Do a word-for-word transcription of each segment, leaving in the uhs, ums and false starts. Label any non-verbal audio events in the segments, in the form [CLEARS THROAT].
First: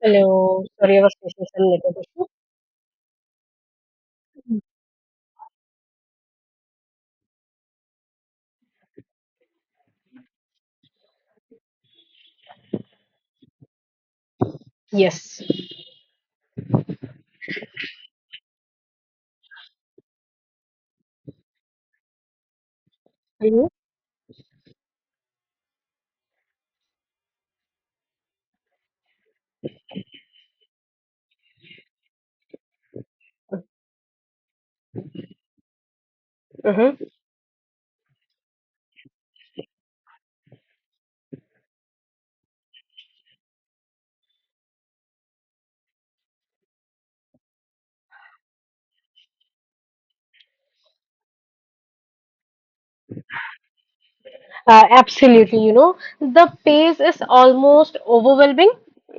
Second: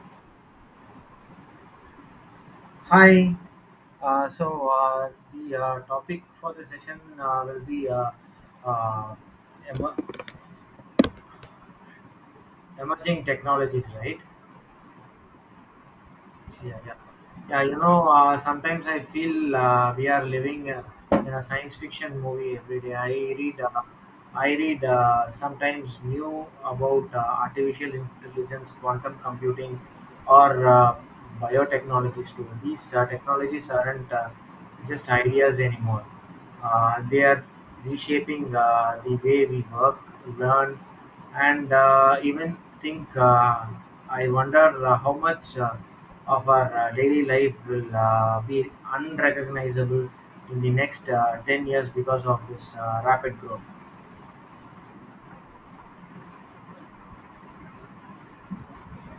Hello, sorry, I was facing some network issue. Hi. Uh, so uh, the uh, topic for the session uh, will be uh, uh, emer- emerging technologies, right? Yes. Yeah, yeah. Yeah, you know, uh, sometimes I feel uh, we are living uh, in a science fiction movie every day. I read Mhm, uh, I read uh, sometimes new about uh, artificial intelligence, quantum computing, or uh, biotechnologies too. These uh, technologies aren't uh, just ideas anymore. Uh, mhm. They are reshaping uh, the way we work, learn, and uh, even think. Uh, I wonder uh, how much uh, of our uh, daily life will uh, be unrecognizable in the next uh, ten years because of this uh, rapid growth. Uh, absolutely, you know, the pace is almost overwhelming.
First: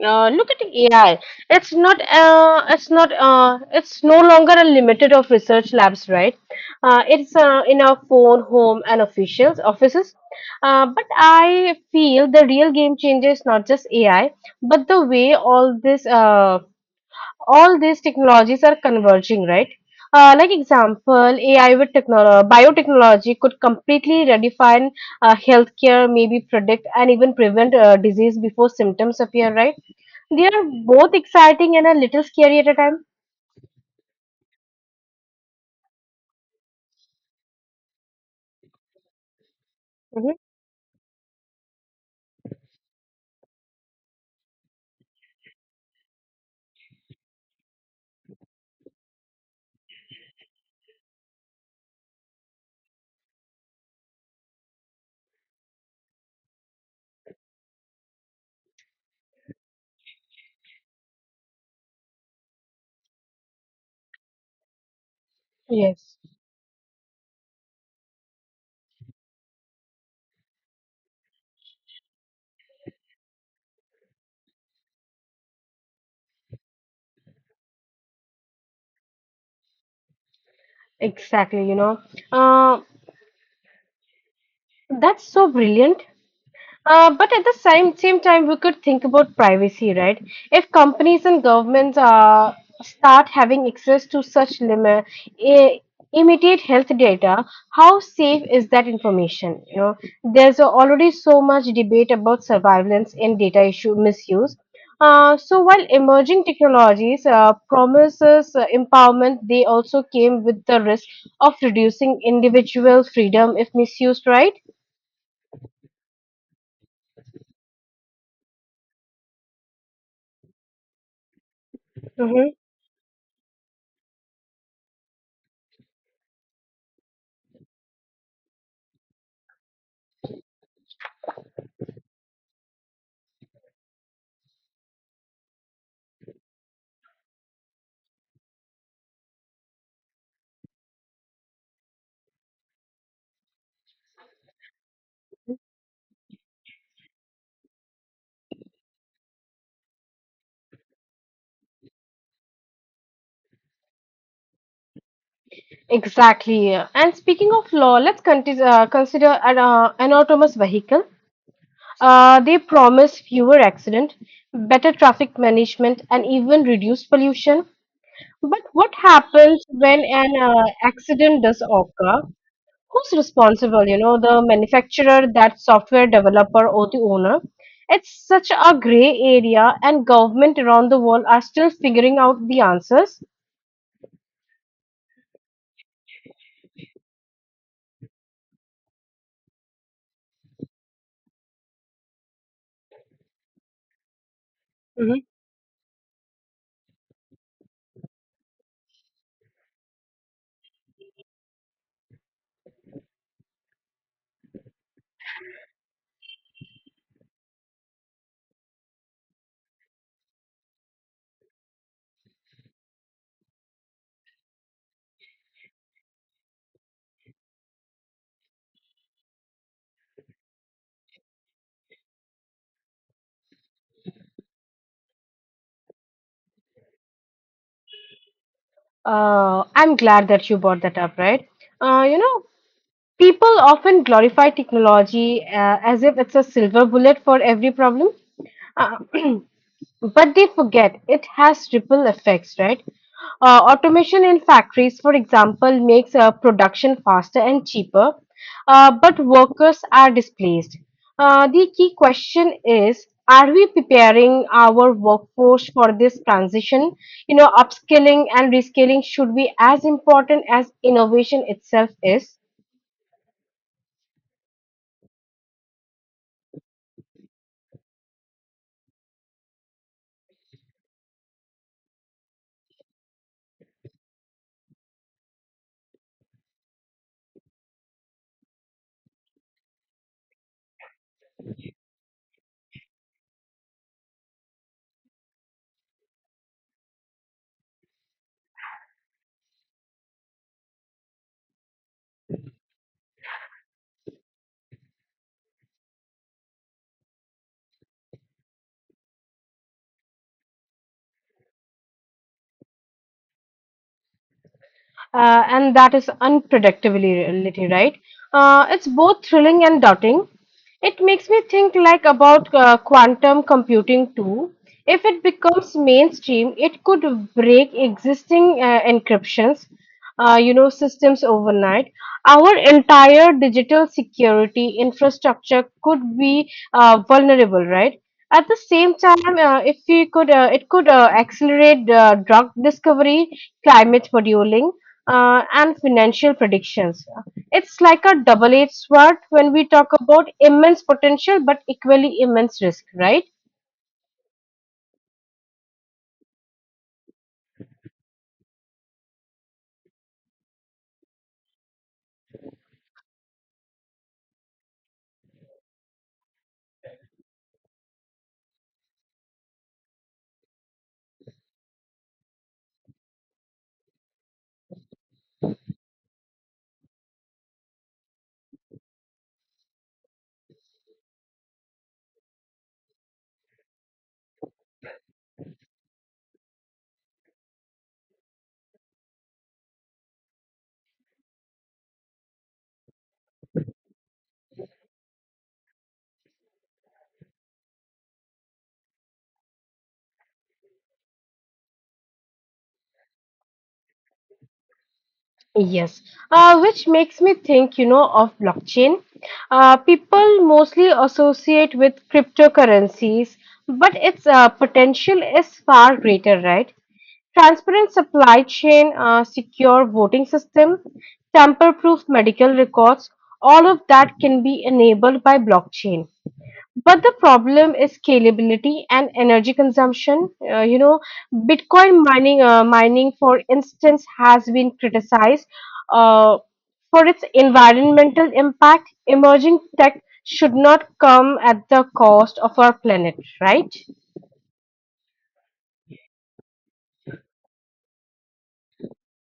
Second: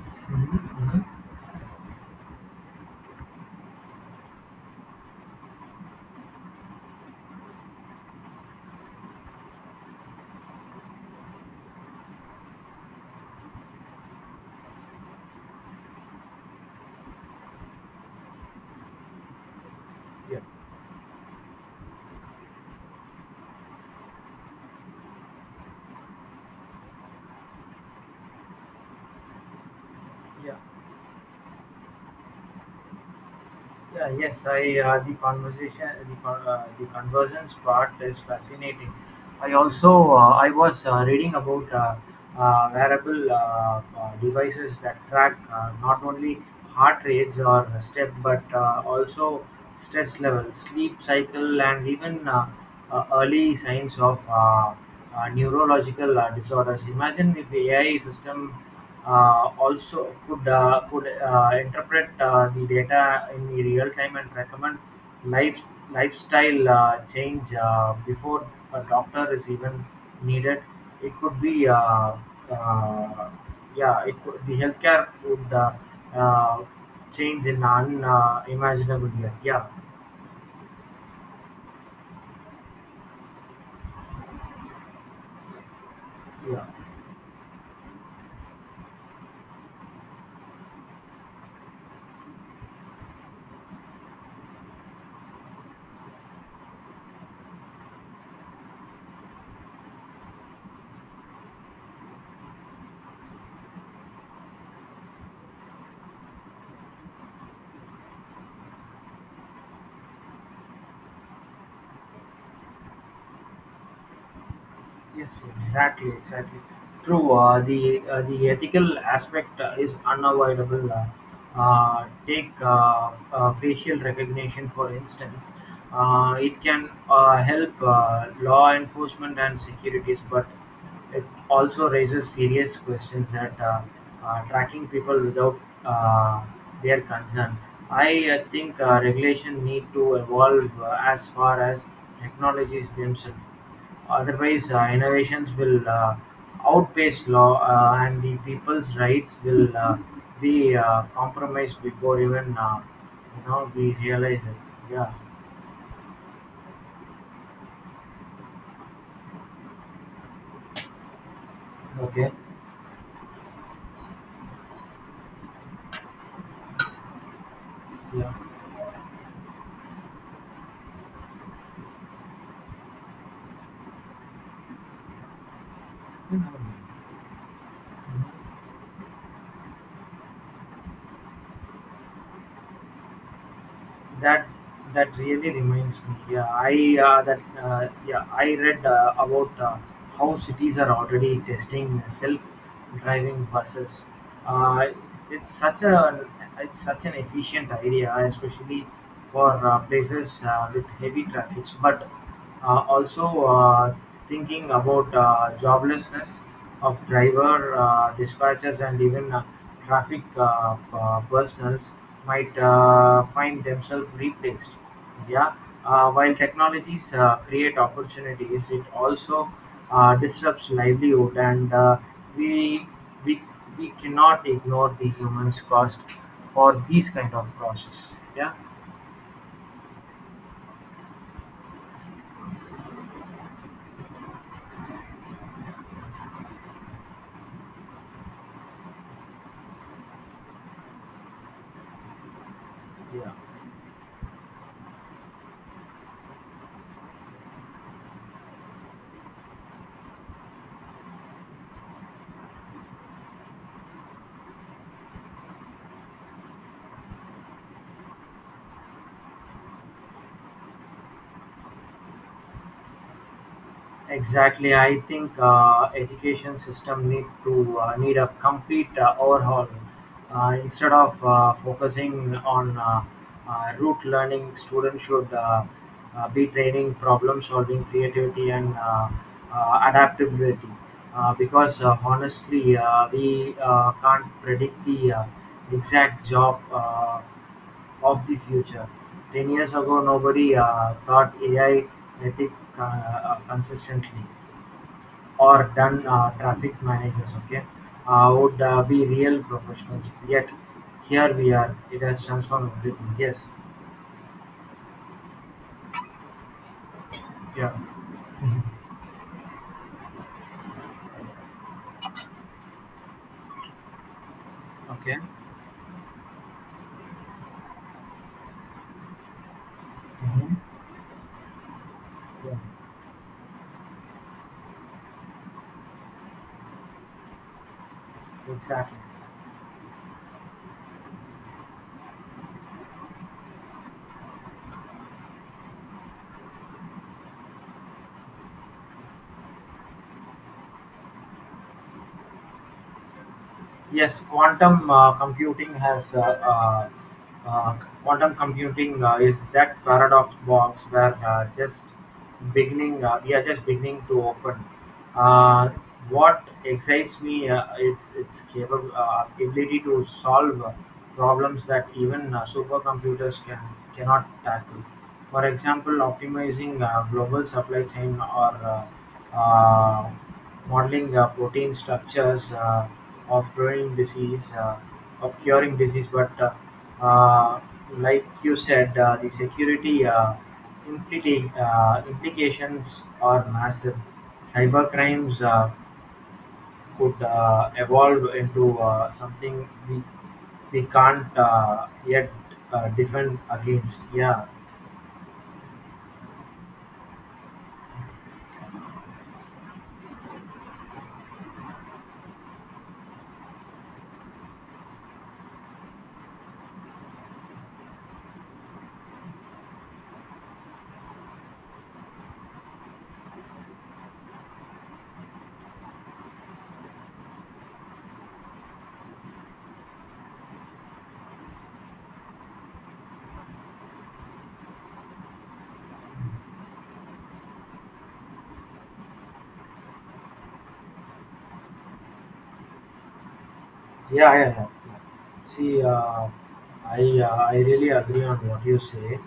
Uh, look Mm-hmm. at Mm-hmm. A I. It's not, uh, it's not, uh, it's no longer a limited of research labs, right? Uh, it's uh, in our phone, home, and officials offices. Uh, but I feel the real game changer is not just A I, but the way all this uh, all these technologies are converging, right? Uh, Yeah, like example, A I with technolo- biotechnology could completely redefine uh, healthcare, maybe predict and even prevent uh, disease before symptoms appear, right? They yeah, are both exciting and a little scary at a time. yeah. Yes, I uh, the conversation, the con- uh, the convergence part is fascinating. I also uh, Mhm. I was uh, reading about uh, uh, wearable uh, uh, devices that track uh, not only heart rates or step, but uh, also stress level, sleep cycle, and even uh, uh, early signs of uh, uh, neurological uh, disorders. Imagine if A I system uh, also could, uh, could uh, interpret uh, the data in the real time and recommend life Yes, lifestyle uh, change uh, before a doctor is even needed. It could be uh, uh, yeah, it could, the healthcare would uh, uh, change in unimaginable uh, imaginable yet. Yeah, exactly. You know, uh, that's so brilliant. yeah. Uh, but at the same same time, we could think about privacy, right? If companies and governments uh, start having access to such limit, I immediate health data, how safe is that information? You know, there's already so much debate about surveillance and data issue misuse. Uh, so while emerging technologies uh, promises uh, empowerment, they also came with the risk of reducing individual freedom if misused, right? Yes, exactly, exactly. True. Uh, the uh, the ethical aspect uh, is unavoidable. Uh, uh, take uh, uh, facial recognition for instance. Uh, it can uh, help uh, law enforcement and securities, but it also raises serious questions that uh, uh, tracking people without uh, their consent. I uh, think uh, regulation need to evolve uh, as far as technologies themselves. Otherwise, uh, innovations will uh, outpace law, uh, and the people's rights will uh, be uh, compromised before even uh, you know we realize it. Yeah. Exactly. And speaking of law, let's conti- uh, consider an uh, autonomous vehicle. Okay. Uh, they promise fewer accidents, better traffic management, and even reduced pollution. Yeah. But what happens when an uh, accident does occur? Who's responsible? You know, the manufacturer, that software developer, Mhm. or the owner? It's such a gray area, and government around the world are still figuring out the answers. That that really reminds me. Yeah, I uh, that uh, yeah I read uh, about uh, how cities are already testing self-driving buses. Uh, Mm-hmm. it's such a it's such an efficient idea, especially for uh, places uh, with heavy traffic. But uh, also, uh, thinking about uh, joblessness of driver uh, dispatchers and even uh, traffic uh, uh, personnels might uh, find themselves replaced. Yeah, uh, while technologies uh, create opportunities, it also uh, disrupts livelihood, and uh, we we we cannot ignore the humans cost for these kind of process. Yeah, Uh, I'm glad that you brought that up, right? Uh, you know, people often glorify technology uh, as if it's a silver bullet for every problem. Uh, [CLEARS THROAT] but they forget it has ripple effects, right? yeah. Uh, automation in factories, for example, makes uh, production faster and cheaper, uh, but workers are displaced. Uh, the key question is, are we preparing our workforce for this transition? You know, upskilling and reskilling should be as important as innovation itself is. Exactly, I think uh, education system need to uh, need a complete uh, overhaul. Uh, instead of uh, focusing on uh, uh, rote learning, students should uh, uh, be training problem solving, creativity, and uh, uh, adaptability. Uh, because uh, honestly, uh, we uh, can't predict the uh, exact job uh, of the future. Ten years ago, nobody uh, thought A I ethic uh, uh, consistently or done uh, traffic managers okay uh, would uh, be real professionals yet, here we are, it has transformed everything. Yes. uh, and that is unpredictability, Yeah. right? Mhm. Uh, it's both thrilling and daunting. It makes me think like about uh, quantum computing too. If Okay. it becomes mainstream, it could break existing uh, encryptions, uh, you Mhm. know, systems overnight. Yeah. Our entire digital security infrastructure could be uh, vulnerable, right? At the same Exactly. time, uh, if we could, uh, it could uh, accelerate uh, drug discovery, climate modeling uh, and financial predictions. It's like a double edged sword when we talk about immense potential but equally immense risk, right? Yes, quantum uh, computing has uh, uh, uh, quantum computing uh, is that paradox box where uh, just beginning uh, we are just beginning to open. Uh, what excites me uh, is its capable uh, ability to solve uh, problems that even uh, supercomputers can cannot tackle. For example, optimizing uh, global supply chain or uh, uh, modeling uh, protein structures uh, of curing disease, uh, of curing disease, but uh, uh, like you said, uh, the security implita- implications are massive. Cybercrimes uh, could uh, evolve into uh, something we we can't uh, yet uh, defend against. Yeah. Yes, uh, which makes me think, you know, of blockchain. Uh, people mostly associate with cryptocurrencies, but its uh, potential is far greater, right? Transparent supply chain, uh, secure voting system, tamper proof medical records, all of that can be enabled by blockchain. But the problem is scalability and energy consumption. Uh, you know, Bitcoin mining, uh, mining for instance, has been criticized uh, for its environmental impact. Emerging tech should not come at the cost of our planet, right? Yeah, yeah, yeah, yeah. See, uh, I uh, I really agree on what you say.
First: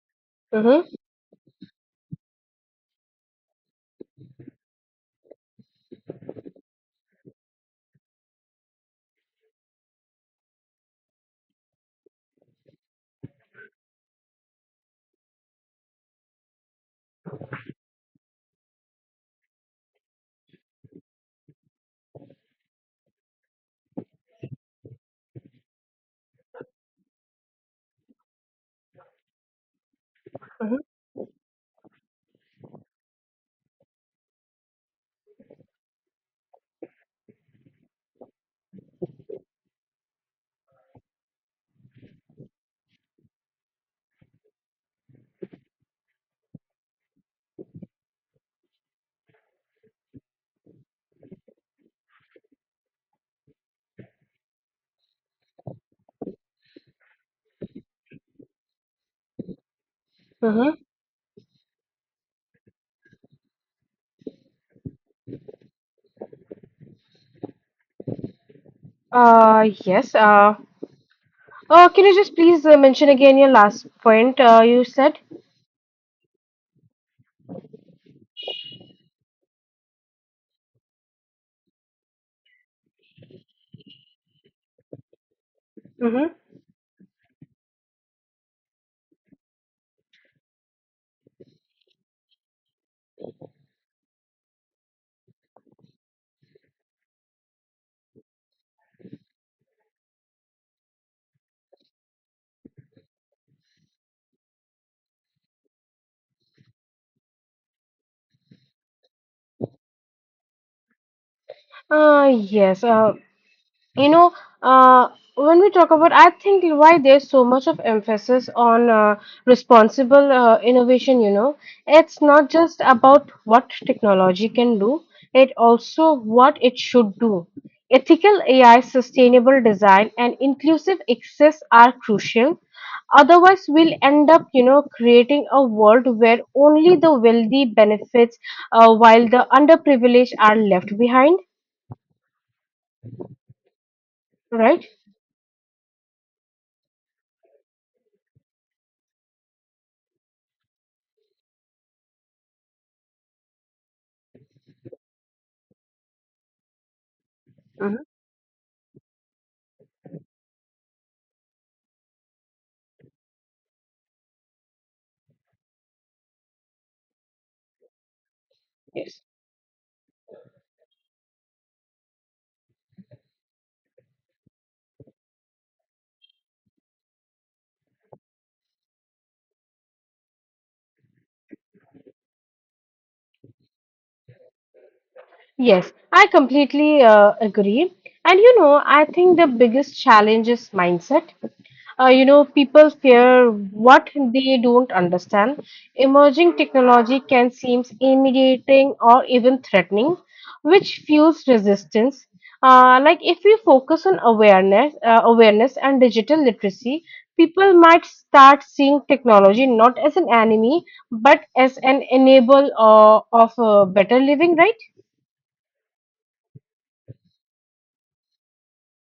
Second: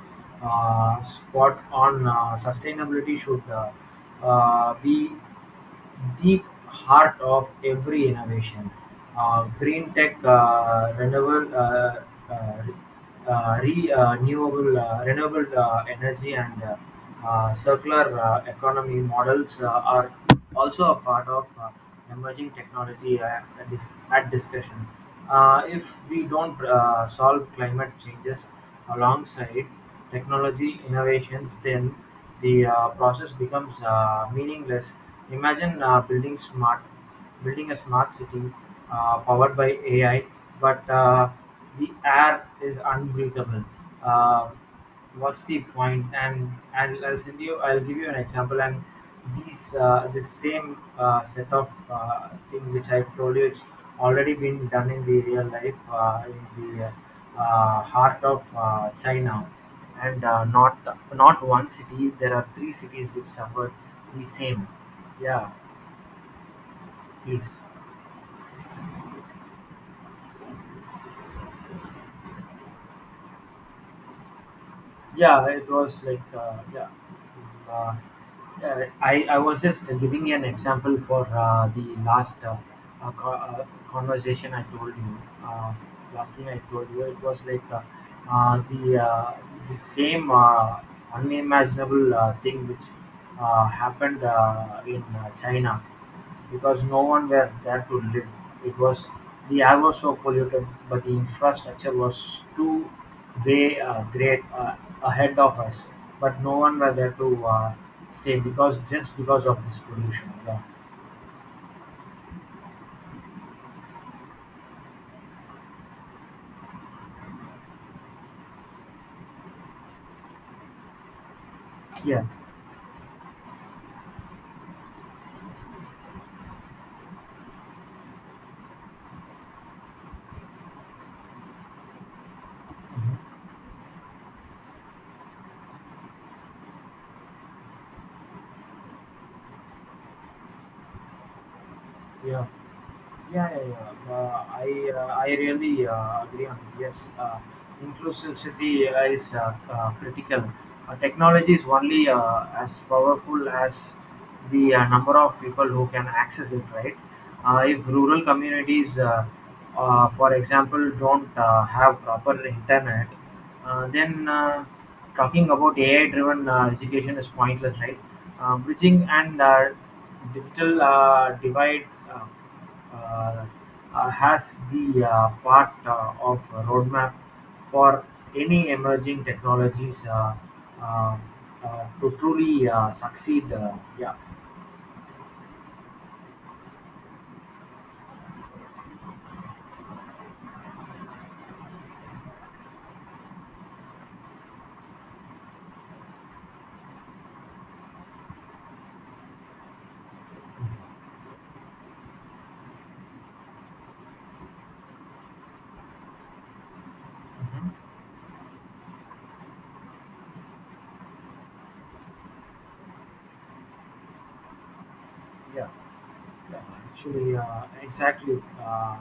Mm-hmm, Uh, spot on. Uh, sustainability should uh, uh, be the heart of every innovation. Uh, green tech, uh, renewable, uh, uh, uh, re, uh, renewable, uh, renewable uh, energy, and uh, uh, circular uh, economy models uh, are also a part of uh, emerging technology at, at, dis- at discussion. Uh, if we don't uh, solve climate changes alongside technology innovations, then the uh, process becomes uh, meaningless. Imagine uh, building smart, building a smart city uh, powered by A I, but uh, the air is unbreathable. Uh, What's the point? And and I'll send you. I'll give you an example. And these uh, this same uh, set of uh, thing which I've told you, it's already been done in the real life uh, in the uh, heart of uh, China, and uh, mm-hmm, mm-hmm. not not one city. There are three cities which suffered the same. Yeah, please. Uh, yes. Uh, uh, can you just please uh, mention again your last point uh, you said? Yeah it was like uh, yeah Mm, uh, yeah, I, I was just giving you an example for uh, the last uh, uh, co- uh, conversation I told you. Uh, Mm-hmm. Last thing I told you, it was like uh, uh, the uh, the same uh, unimaginable uh, thing which uh, happened uh, in uh, China because no one were there to live. It was The air was so polluted, but the infrastructure was too they great, uh, ahead of us, but no one were there to uh, stay because just because of this pollution. Yeah. Uh, yes. Uh, You know, uh, when we talk about, I think why there's so much of emphasis on uh, responsible uh, innovation, you know, it's Yeah. not just about what technology can do, it also what it should do. Ethical A I, sustainable design, and inclusive access are crucial. Mhm. Otherwise, we'll end up, you know, creating a world where only the wealthy benefits uh, while the underprivileged are left behind, Yeah, yeah, yeah, yeah. Uh, I right? uh, I really uh, agree on it. Yes, uh, inclusivity is uh, uh, critical. Uh, technology is only uh, as powerful as the uh, number of people who can access it, right? Uh, if Mhm. rural communities, uh, uh, for example, don't uh, have proper internet, uh, then uh, talking about AI driven uh, education is pointless, right? uh, bridging Yes. and uh, digital uh, divide uh, uh, uh, has the uh, part uh, of roadmap for any emerging technologies uh, uh, uh, to truly uh, succeed. Uh, yeah. Yes, I completely uh, agree. And you know, I think the biggest challenge is mindset. Uh, you know, people fear what they don't understand. Emerging technology can seem intimidating or even threatening, which fuels resistance. Uh, like if we focus on awareness, uh, awareness and digital literacy, Mhm. people might start seeing technology not as an enemy, but as an enable uh, of a better living, right? Yeah, yeah. Actually, uh, exactly. Uh,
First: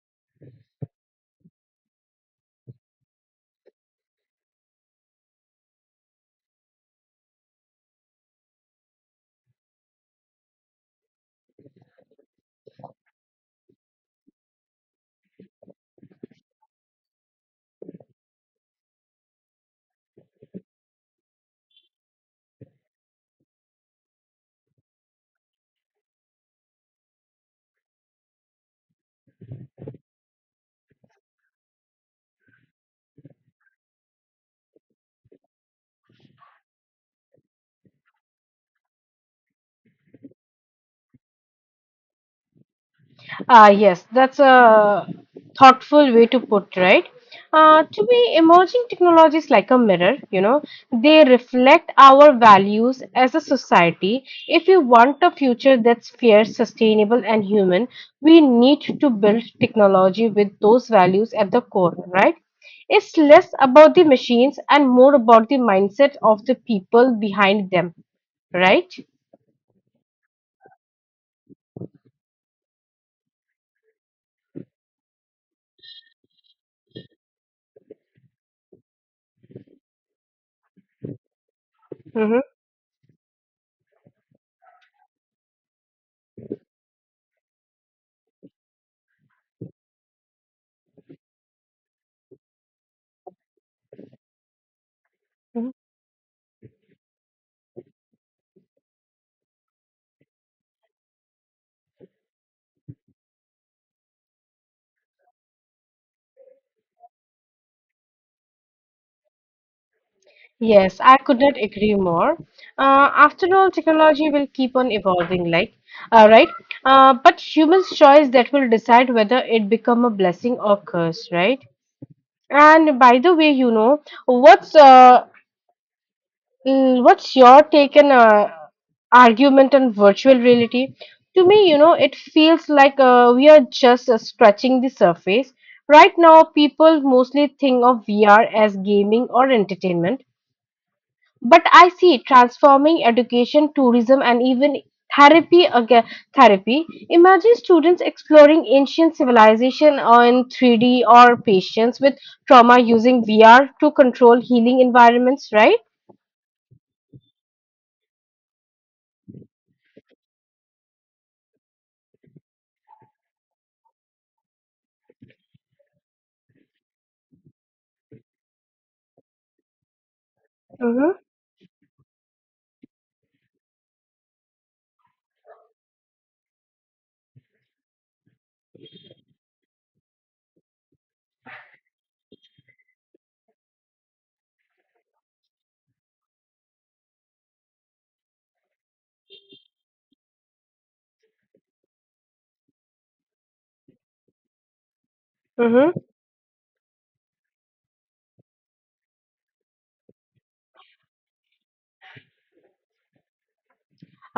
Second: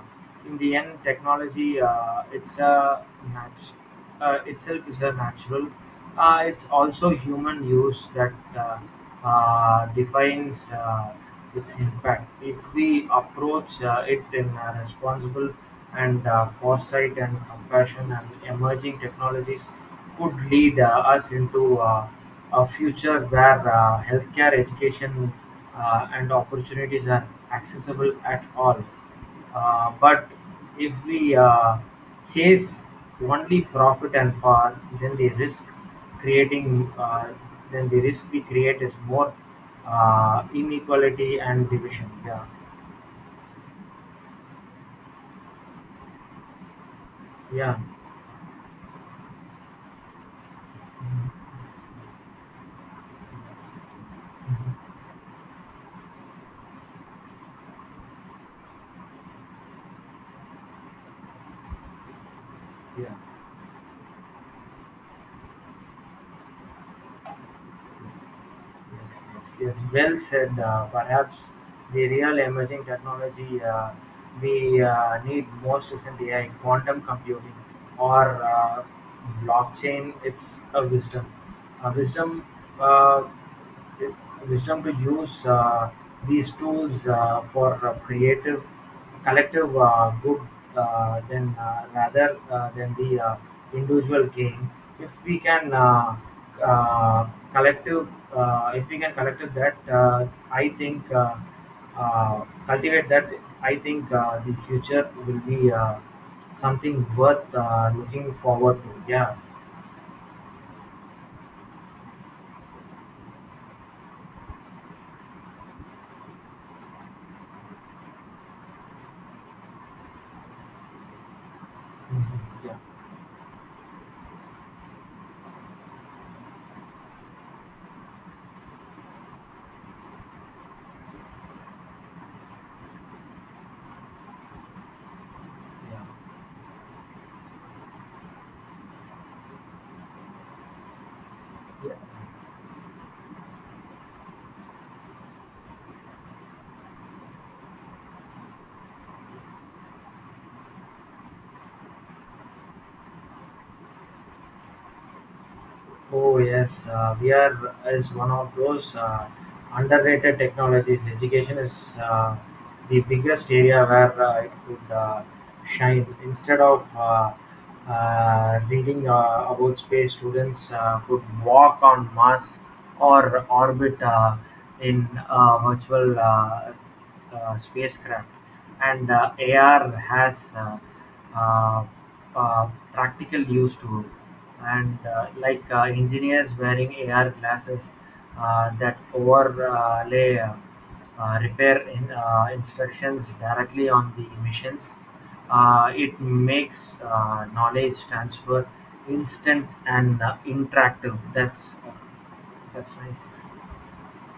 in the end, technology uh, it's a nat- uh, itself is a natural. Uh, it's also human use that uh, uh, defines uh, its impact. If we approach uh, it in a responsible and uh, foresight and compassion and emerging technologies could lead uh, us into uh, a future where uh, healthcare, education uh, and opportunities are accessible at all. Uh, but if we uh, chase only profit and power, then the risk creating, uh, then the risk we create is more uh, inequality and division. Yeah, Ah, yes, that's a thoughtful way to put, right? yeah, Uh, to me, emerging technologies like a mirror, you know, they reflect our values as a society. If we want a future that's fair, sustainable, and human, we need to build technology with those values at the core, right? yeah. It's less about the machines and more about the mindset of the people behind them, right? Yes, yes, yes. Well said. Uh, perhaps the real emerging technology uh, we uh, need most is in A I, quantum computing, or uh, blockchain. It's a wisdom. A Mm-hmm. wisdom. Uh, Wisdom to use uh, these tools uh, for uh, creative collective uh, good, uh, than uh, rather uh, than the uh, individual gain. If we mm-hmm. can uh, uh, collective uh, if we can collective that, uh, I think uh, uh, cultivate that, I think uh, the future will be uh, something worth uh, looking forward to. Yeah. Yes, I could not agree more. Uh, after all, technology will keep on evolving, like, all right. Uh, but human's choice that will decide whether it become a blessing or curse, right? Mhm. Yeah. And by the way, you know, what's uh, mm, what's your take and uh, argument on virtual reality? To me, you know, it feels like uh, we are just uh, scratching the surface. Yeah. Right now, people mostly think of V R as gaming or entertainment, but I see it transforming education, tourism, and even therapy. Again, therapy. Imagine students exploring ancient civilization on three D or patients with trauma using V R to control healing environments, right? Oh yes, uh, V R is one of those uh, underrated technologies. Education is uh, the biggest area where uh, it could uh, shine. Instead of uh, uh, reading uh, about space, students uh, Mm-hmm. could walk on Mars or orbit uh, in a virtual uh, uh, spacecraft, and uh, A R has uh, uh, uh, practical use to it. And uh, like uh, engineers wearing A R glasses uh, that overlay uh, uh, repair in, uh, instructions directly on the missions. Uh, it makes uh, knowledge transfer instant and uh, interactive. That's that's nice.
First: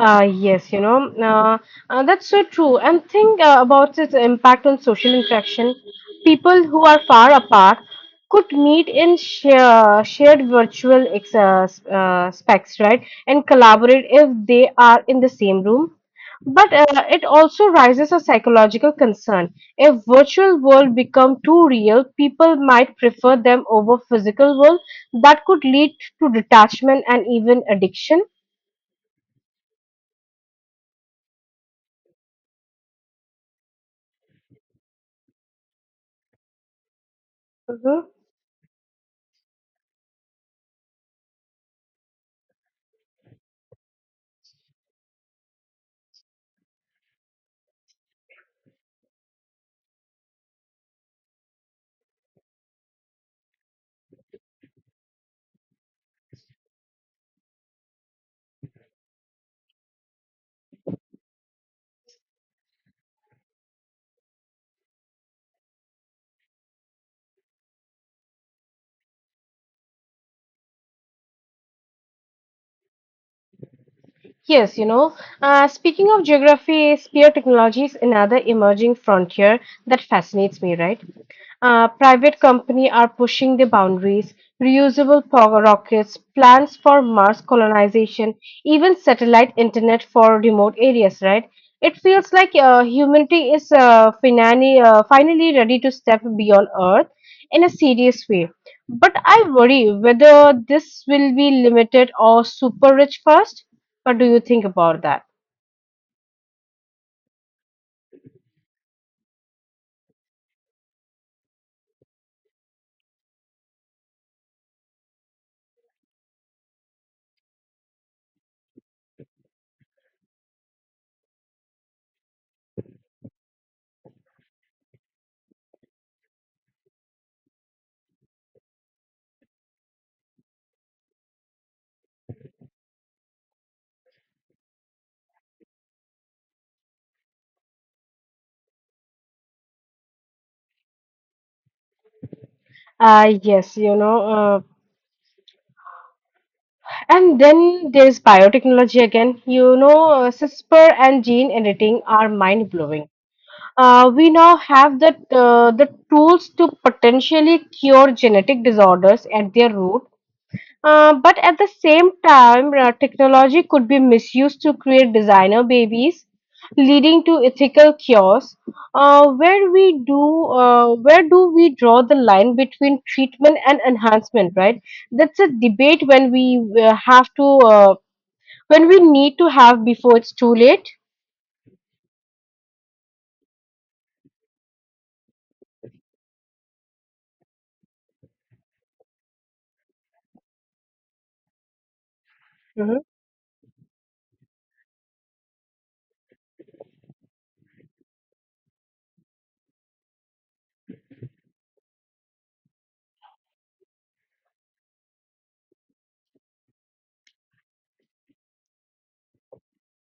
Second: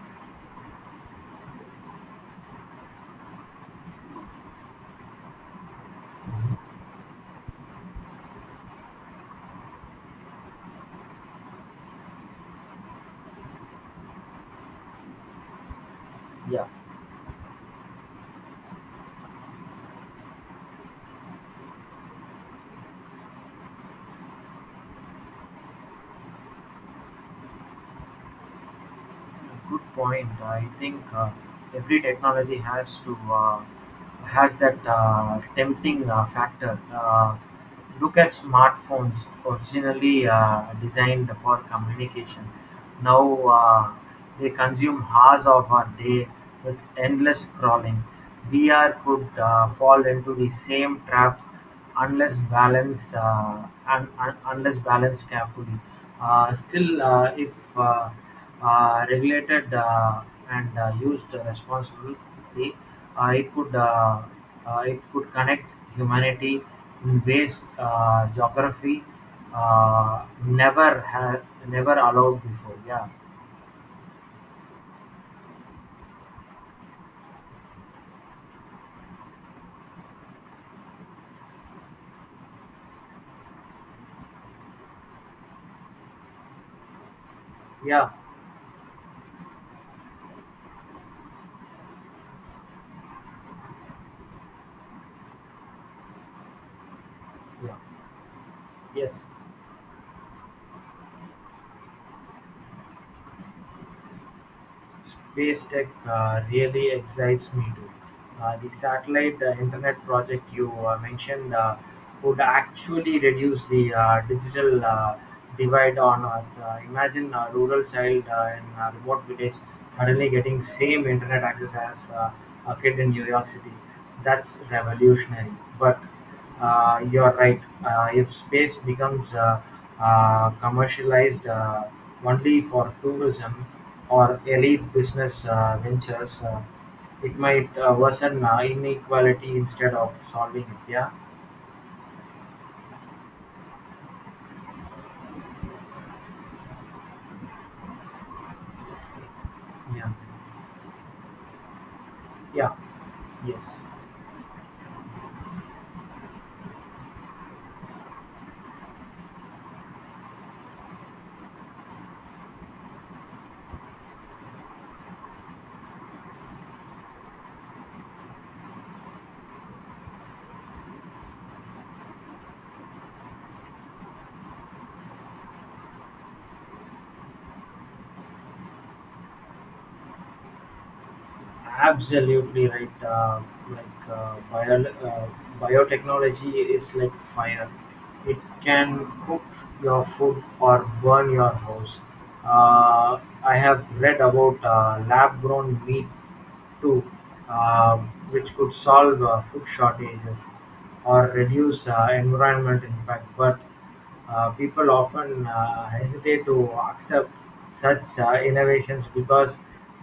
Ah yes, you know, uh, uh, that's so true. And think uh, about its impact on social interaction. People who are far apart could meet in share, shared virtual ex uh, s- uh, specs, right? And collaborate if they are in the same room. Yeah. But uh, it also raises a psychological concern. If virtual world become too real, people might prefer them over physical world. That could lead to detachment and even addiction. Good point. I think uh, every technology has to, uh, has that uh, tempting uh, factor. Uh, Mm-hmm. Look at smartphones, originally uh, designed for communication. Now uh, they consume hours of our day with endless scrolling. V R could uh, fall into the same trap unless balanced uh, un, un, unless balanced carefully. Uh, still, uh, if uh, uh, regulated uh, and uh, used responsibly, uh, it could uh, uh, it could connect humanity in ways uh, geography uh, never had never allowed before. Yeah, Yes, you know, uh, speaking of geography, spear technology is another emerging frontier that fascinates me, right? Uh, private company are pushing the boundaries, reusable power rockets, plans for Mars yeah, colonization, even satellite internet for remote areas, right? It feels like uh, humanity is uh, finally, uh, finally ready to step beyond Earth in a yeah. serious way. But Yes. I worry whether this will be limited or super rich first. What do you think about that? Space tech uh, really excites me too. Uh, the satellite uh, internet project you uh, mentioned uh, would actually reduce the uh, digital uh, divide on Earth. Uh, imagine a rural child uh, in a remote village suddenly getting same internet access as uh, a kid in New York City. That's revolutionary. But uh, You're right. Uh, if space becomes uh, uh, commercialized uh, only for tourism or elite business uh, ventures, uh, it might uh, worsen uh, inequality instead of solving it. Yeah. Uh, yes, you know, uh, and then there's biotechnology again. You know, Yeah, uh, CRISPR and gene editing are mind yeah, blowing. yes. Uh, we now have the uh, the tools to potentially cure genetic disorders at their root. Uh, but at the same time, uh, technology could be misused to create designer babies, leading to ethical chaos. Uh, where we do, uh, where do we draw the line between treatment and enhancement? Right, that's a debate when we uh, have to, uh, when we need to have before it's too late. Absolutely right. Uh, like uh, bio, uh, Biotechnology is like fire. It can cook your food or burn your house. Mhm. Uh, I have read about uh, lab-grown meat too, um, which could solve uh, food shortages or reduce uh, environment impact. But uh, people often uh, hesitate to accept such uh, innovations because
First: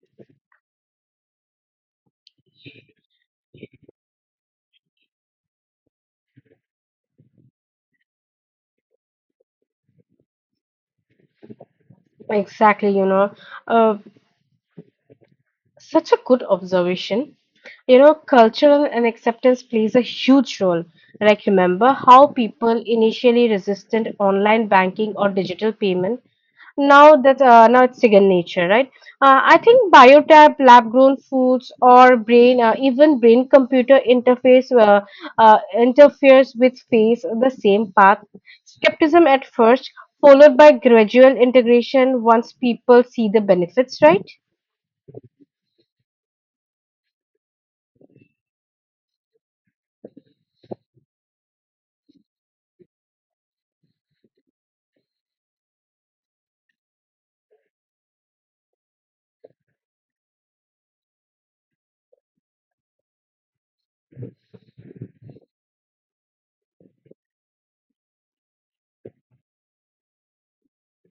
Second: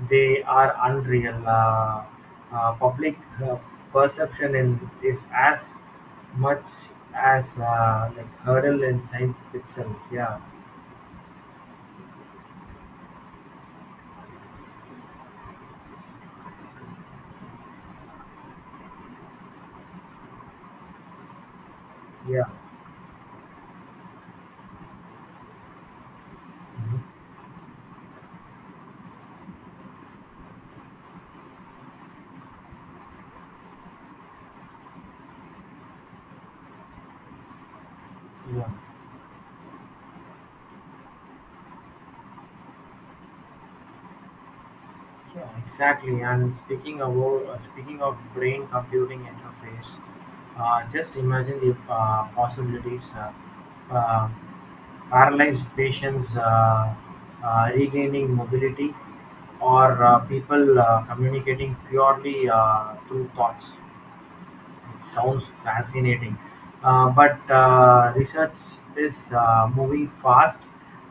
they are unreal. Uh, uh, public uh, perception in, is as much as uh, like hurdle in science itself. Yeah, Exactly, you know. Uh, Such a good observation. You know, cultural and acceptance plays a huge role. Like, remember how yeah, people initially resisted online banking or digital payment? mhm, Now that uh, now it's second nature, right? Uh, I think biotap, lab-grown foods, or brain, uh, even brain-computer interface uh, uh, interferes with face the same path. yeah. Skepticism at first, followed by gradual integration once people see the benefits, right? Yeah, exactly. And speaking of uh, speaking of brain computing interface, uh, just imagine the uh, possibilities. Uh, uh, Paralyzed patients uh, uh, regaining mobility, or uh, people uh, communicating purely uh, through thoughts. It sounds fascinating. Uh, but uh, Research is uh, moving fast.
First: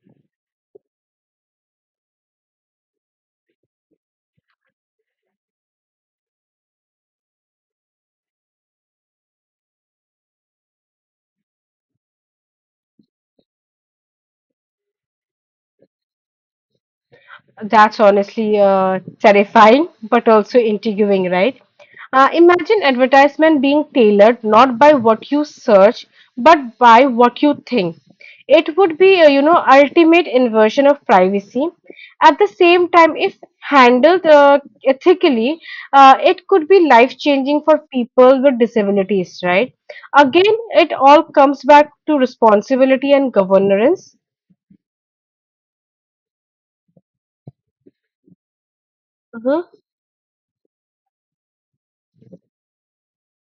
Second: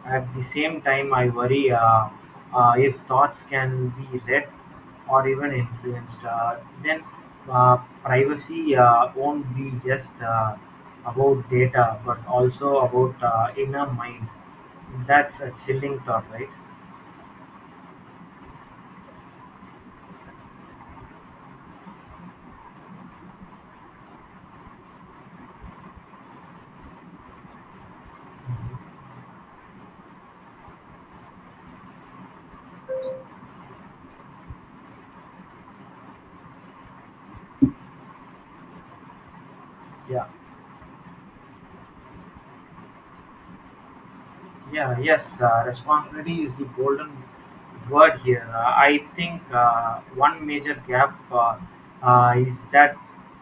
At the same time, I worry uh, uh, if thoughts can be read or even influenced, uh, then uh, privacy uh, won't be just uh, about data but also about uh, inner mind. That's a chilling thought, right? That's honestly uh, terrifying, but also intriguing, right? Uh, imagine advertisement being tailored not by what you search, but by what you think. It would be, a, you know, ultimate inversion of privacy. At the same time, if handled uh, ethically, uh, it could be life-changing for people with disabilities, right? Yeah. Again, it all comes back to responsibility and governance. Yeah, yes, uh, responsibility is the golden word here. Uh, I think uh, one major gap uh, uh, is that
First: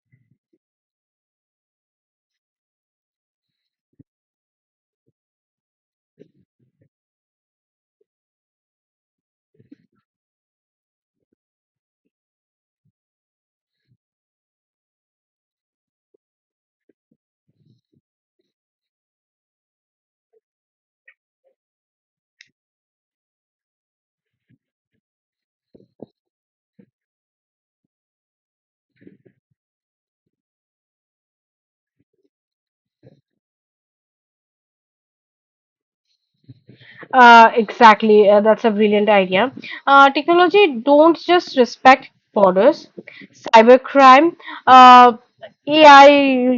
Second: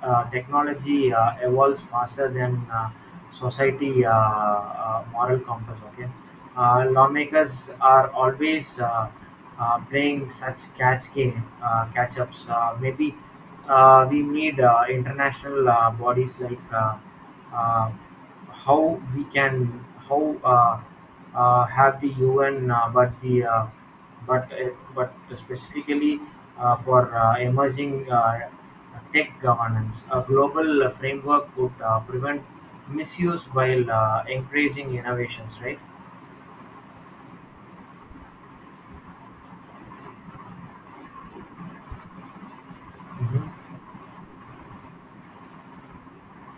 uh, technology uh, evolves faster than uh, society uh, uh, moral compass. Okay, uh, lawmakers are always uh, uh, playing such catch game, uh, catch ups. Uh, maybe uh, we need uh, international uh, bodies like uh, uh, how we can how. Uh, uh, have the U N, uh, but the uh, but uh, but specifically uh, for uh, emerging uh, tech governance, a global uh, framework would uh, prevent misuse while uh, encouraging innovations, right? Uh, exactly. Uh, that's a brilliant idea. Uh, technology don't just respect borders. hmm Cybercrime, uh, A I,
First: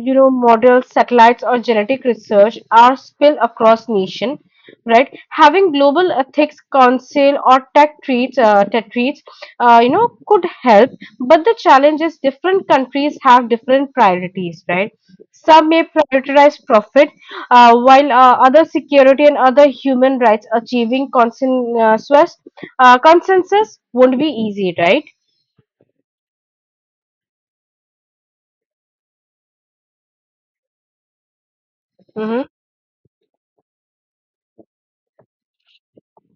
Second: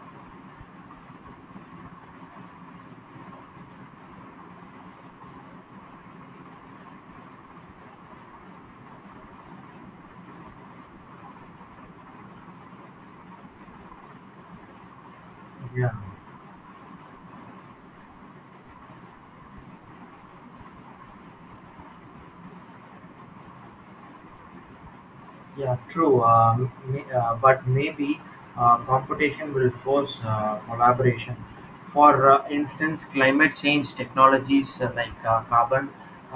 you know, models, satellites, or genetic research are spilled across nation, right? Having global ethics council or tetrates, uh, tetrates uh, you know, could help. But the challenge is different countries have different priorities, right? Some may Yeah. prioritize profit, uh, while uh, other security and other human rights achieving consensus, uh, consensus won't be easy, right? Yeah. True. Um, may, uh, but maybe. uh, competition will force uh, collaboration. For Mm-hmm. uh, instance, climate change technologies uh, like uh, carbon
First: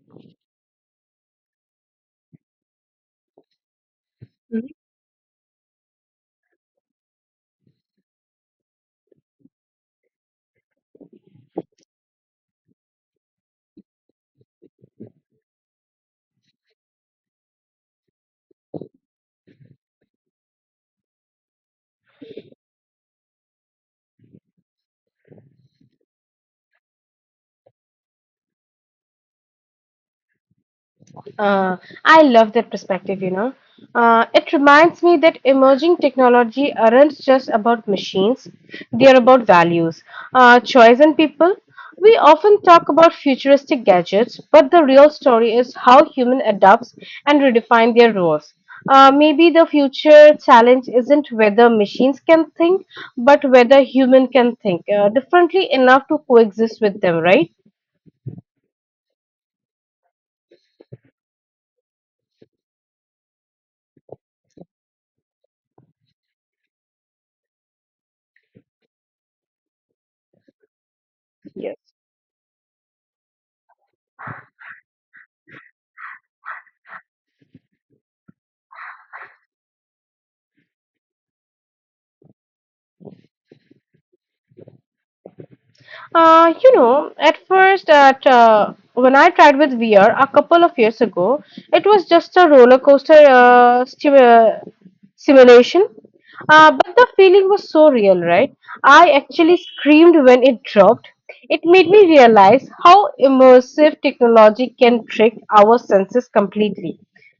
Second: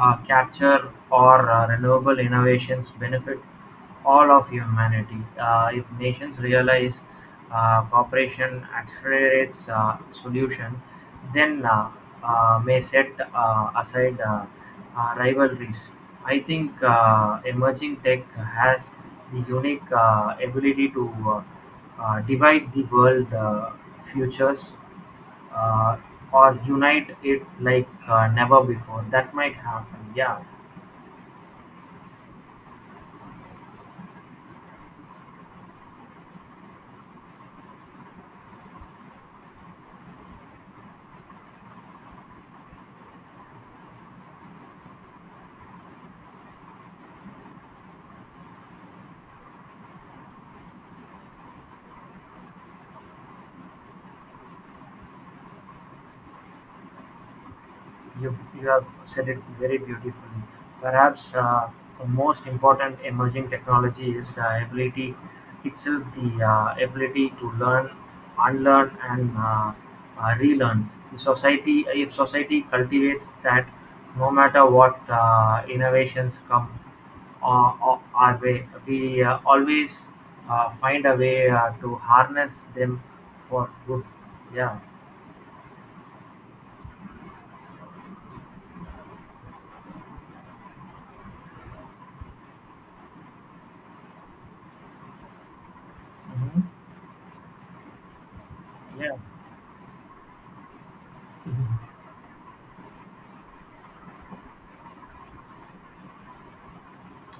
uh, capture or uh, renewable innovations benefit all of humanity. Uh, if nations realize uh, cooperation accelerates uh, solution, then uh, uh, may set uh, aside uh, uh, rivalries. I think uh, emerging tech has the unique uh, ability to uh, uh, divide the world uh, futures uh, or unite it like uh, never before. That might happen. Yeah, Uh, I love that perspective, you know. Uh, it reminds me that emerging technology aren't just about machines, they are about values, uh, choice, and people. We often talk about futuristic gadgets, but the real story is how human adapts and redefine their roles. Uh, maybe the future challenge isn't whether machines can think, but whether human can think uh, differently enough to coexist with them, right? you you have said it very beautifully. Perhaps uh, the most important emerging technology is uh, ability itself, the uh, ability to learn, unlearn, and uh, uh, relearn. The Yes. Society, if society cultivates that, no matter what uh, innovations come uh, of our way, we uh, always uh, find a way uh, to harness them for good. Yeah, Uh, you know, at first, at uh, when I tried with V R a couple of years ago, it was just a roller coaster uh, sim- uh, simulation. Uh, hmm but the feeling was so real, right? I yeah. actually screamed when it dropped. It made me realize how immersive technology can trick our senses completely.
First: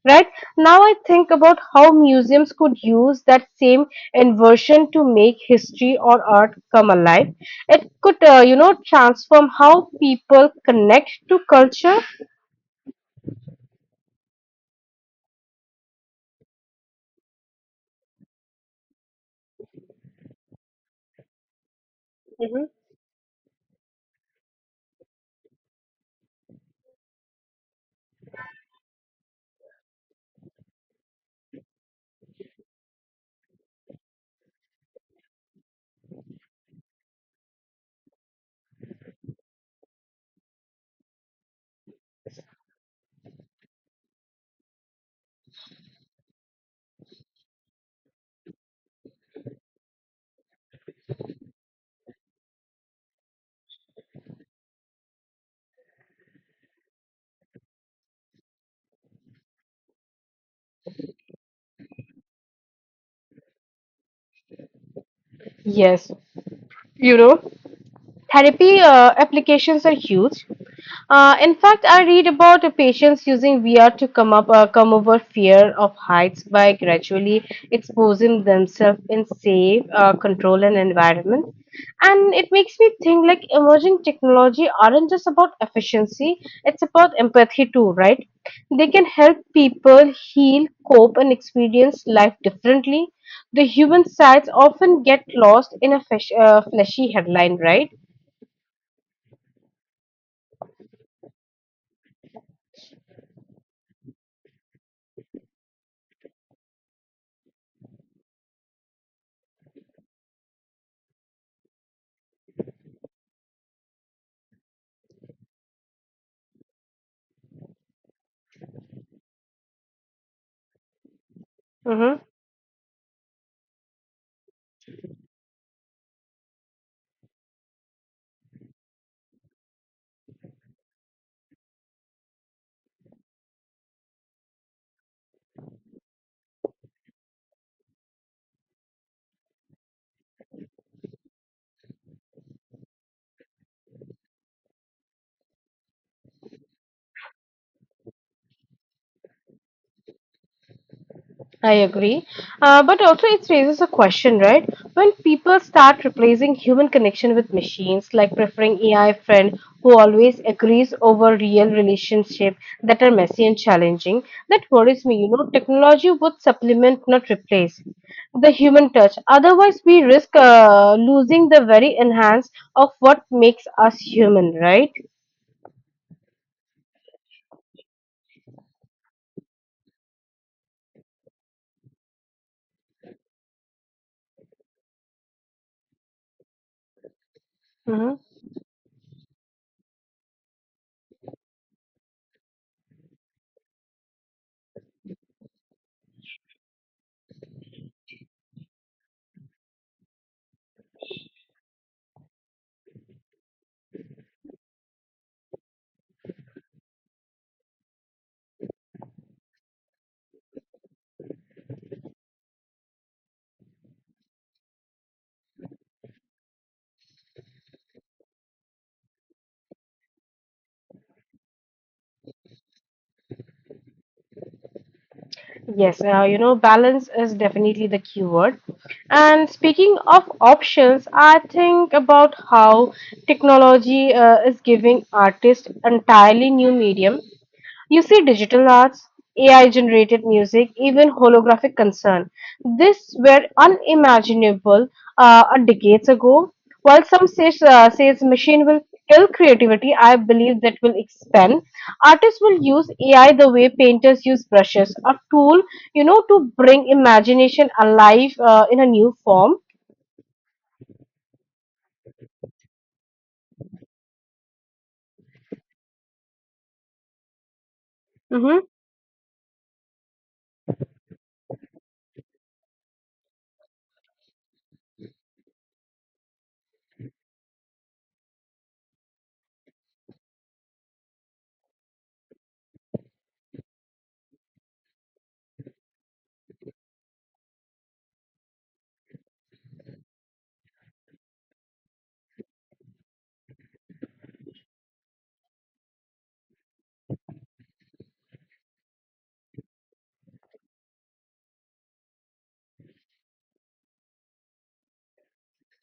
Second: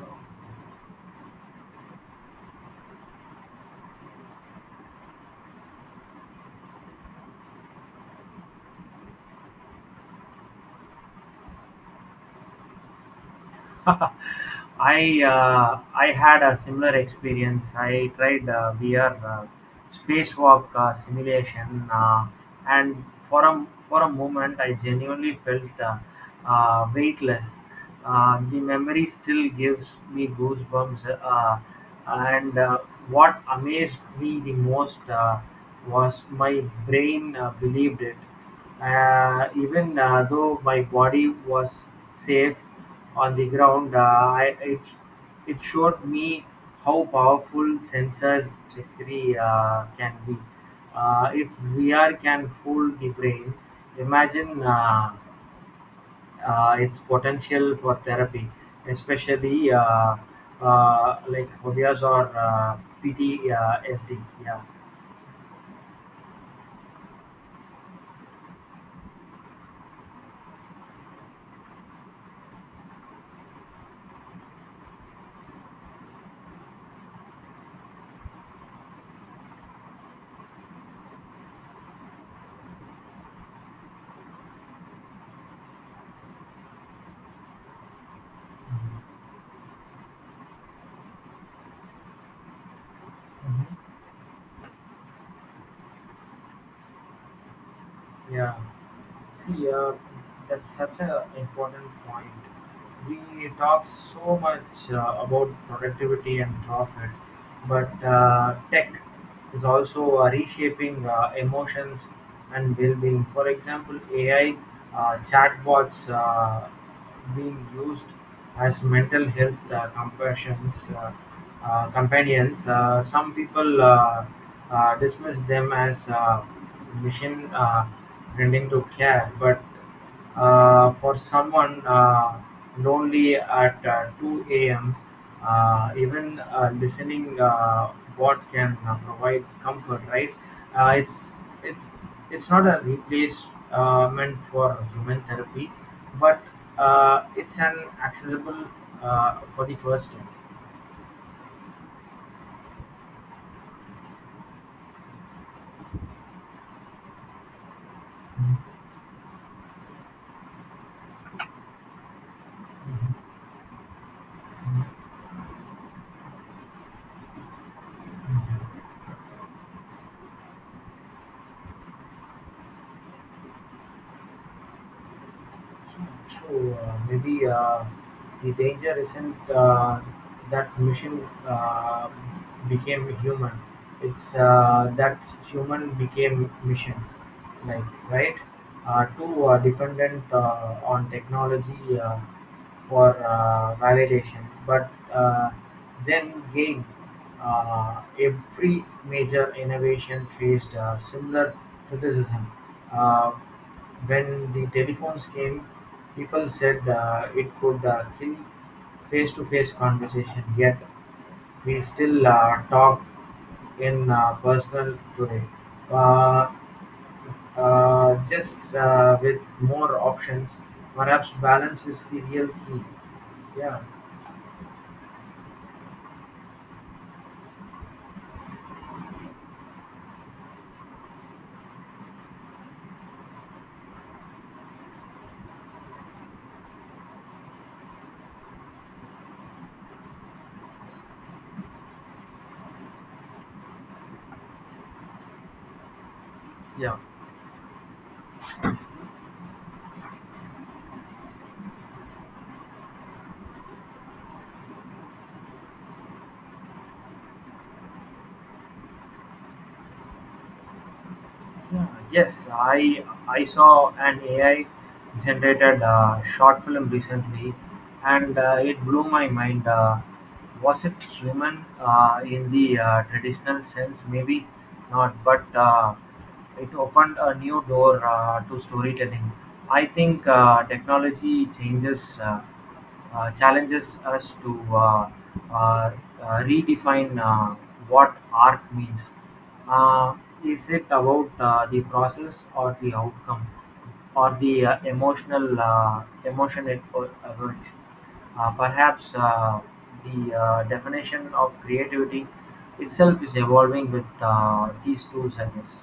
Right now, I think about how museums could use that same inversion to make history or art come alive. It could, uh, you know, transform how people connect to culture. [LAUGHS] I uh, I had a similar experience. I tried uh, V R uh, spacewalk uh, simulation, uh, Hmm. and for a for a moment, I genuinely felt uh, uh, weightless. Uh, the memory still gives me goosebumps, uh, and uh, what amazed me the most uh, was my brain uh, believed it, uh, even uh, though my body was safe on the ground. Uh, I, it it showed me how powerful sensors trickery uh, can be. Uh, if V R can fool the brain, imagine uh, uh, its potential for therapy, especially uh, uh, like phobias or uh, P T S D. Yeah. Yes, you know, therapy uh, applications are huge. Uh, in fact, I read about uh, patients using V R to come up, uh, come over fear of heights by gradually exposing themselves in safe, uh, controlled an environment. And it makes me think like emerging technology aren't just about efficiency; it's about empathy too, right? They can help people heal, cope, and experience life differently. The Mm-hmm. human sides often get lost in a flesh, uh, fleshy headline, right? Yeah, see, uh, that's such an important point. We talk so much uh, about productivity and profit, but uh, tech is also uh, reshaping uh, emotions and well-being. For example, A I uh, chatbots uh, being used as mental health uh, compassions, uh, uh, Mm-hmm. companions. Uh, some people uh, uh, dismiss them as uh, mission uh, tending to care, but uh, for someone uh, lonely at uh, two a m, uh, even uh, listening uh, what can uh, provide comfort, right? Uh, it's it's it's not a replacement for human therapy, but uh, it's an accessible uh, for the first time. I agree. Uh, but also, it raises a question, right? When people start replacing human connection with machines, like preferring A I friend who always agrees over real relationship that are messy and challenging, that worries me. You know, technology would supplement, not replace, the human touch. Otherwise, we risk uh, losing the very enhance of what makes us human, right? So uh, maybe uh, the danger isn't uh, that machine uh, became human. It's uh, that human became machine, like, right? Uh, too uh, dependent uh, on technology uh, for uh, validation, but uh, then gain. Uh, every major innovation faced uh, similar criticism. Uh, when the telephones came, people said uh, it could uh, kill face to face conversation, yet we still uh, talk in uh, personal today. Uh, uh, just uh, with more options, perhaps balance is the real key. Yeah. Yes, uh, you know, balance is definitely the keyword. And speaking of options, I think about how technology uh, is giving artists entirely new medium. You see digital arts, A I generated music, even holographic concern. This were unimaginable uh, a decades ago. Yeah. While some says, uh, says machine will kill creativity, I believe that will expand. Artists will use A I the way painters use brushes, a tool, you know, to bring imagination alive uh, in a new form. Yeah, yes, I I saw an A I generated a short film recently, and uh, Mm-hmm. it blew my mind. Uh, was it human uh, in the uh, traditional sense? Maybe not, but uh, it opened a new door uh, to storytelling. I think uh, technology changes uh, uh, challenges us to uh, uh, uh, redefine uh, what art means. Uh, is it about uh, the process or the outcome, or the uh, emotional uh, emotion it po- evokes? Uh, perhaps uh, the uh, definition of creativity itself is evolving with uh, these tools, I guess.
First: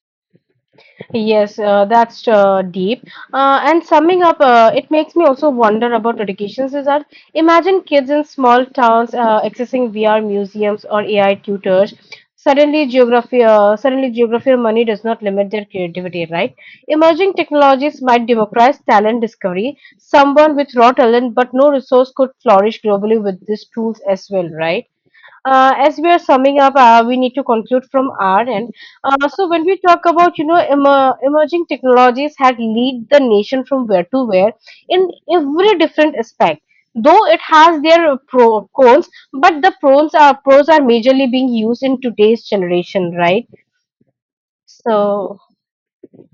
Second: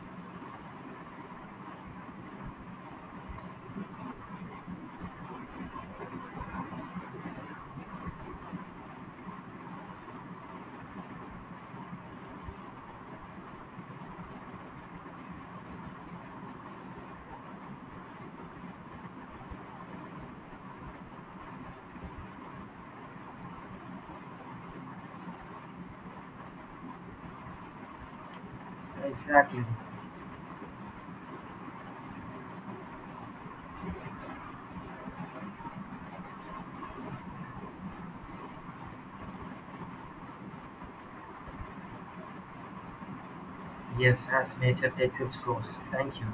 Yes, uh, that's uh, deep. Uh, and summing up, uh, it makes me also wonder about educations is that imagine kids in small towns uh, accessing V R museums or A I tutors. Suddenly, geography, uh, suddenly geography or money does not limit their creativity, right? Emerging technologies might democratize talent discovery. Someone with raw talent but no resource could flourish globally with these tools as well, right? Uh, as we are summing up, uh, we need to conclude from our end. Uh, so Exactly. when we talk about, you know, emer- emerging technologies had lead the nation from where to where in every different aspect. Though it has their pro cons, but the pros are pros are majorly being used in today's generation, right? Yes, as nature takes its So course. Thank you.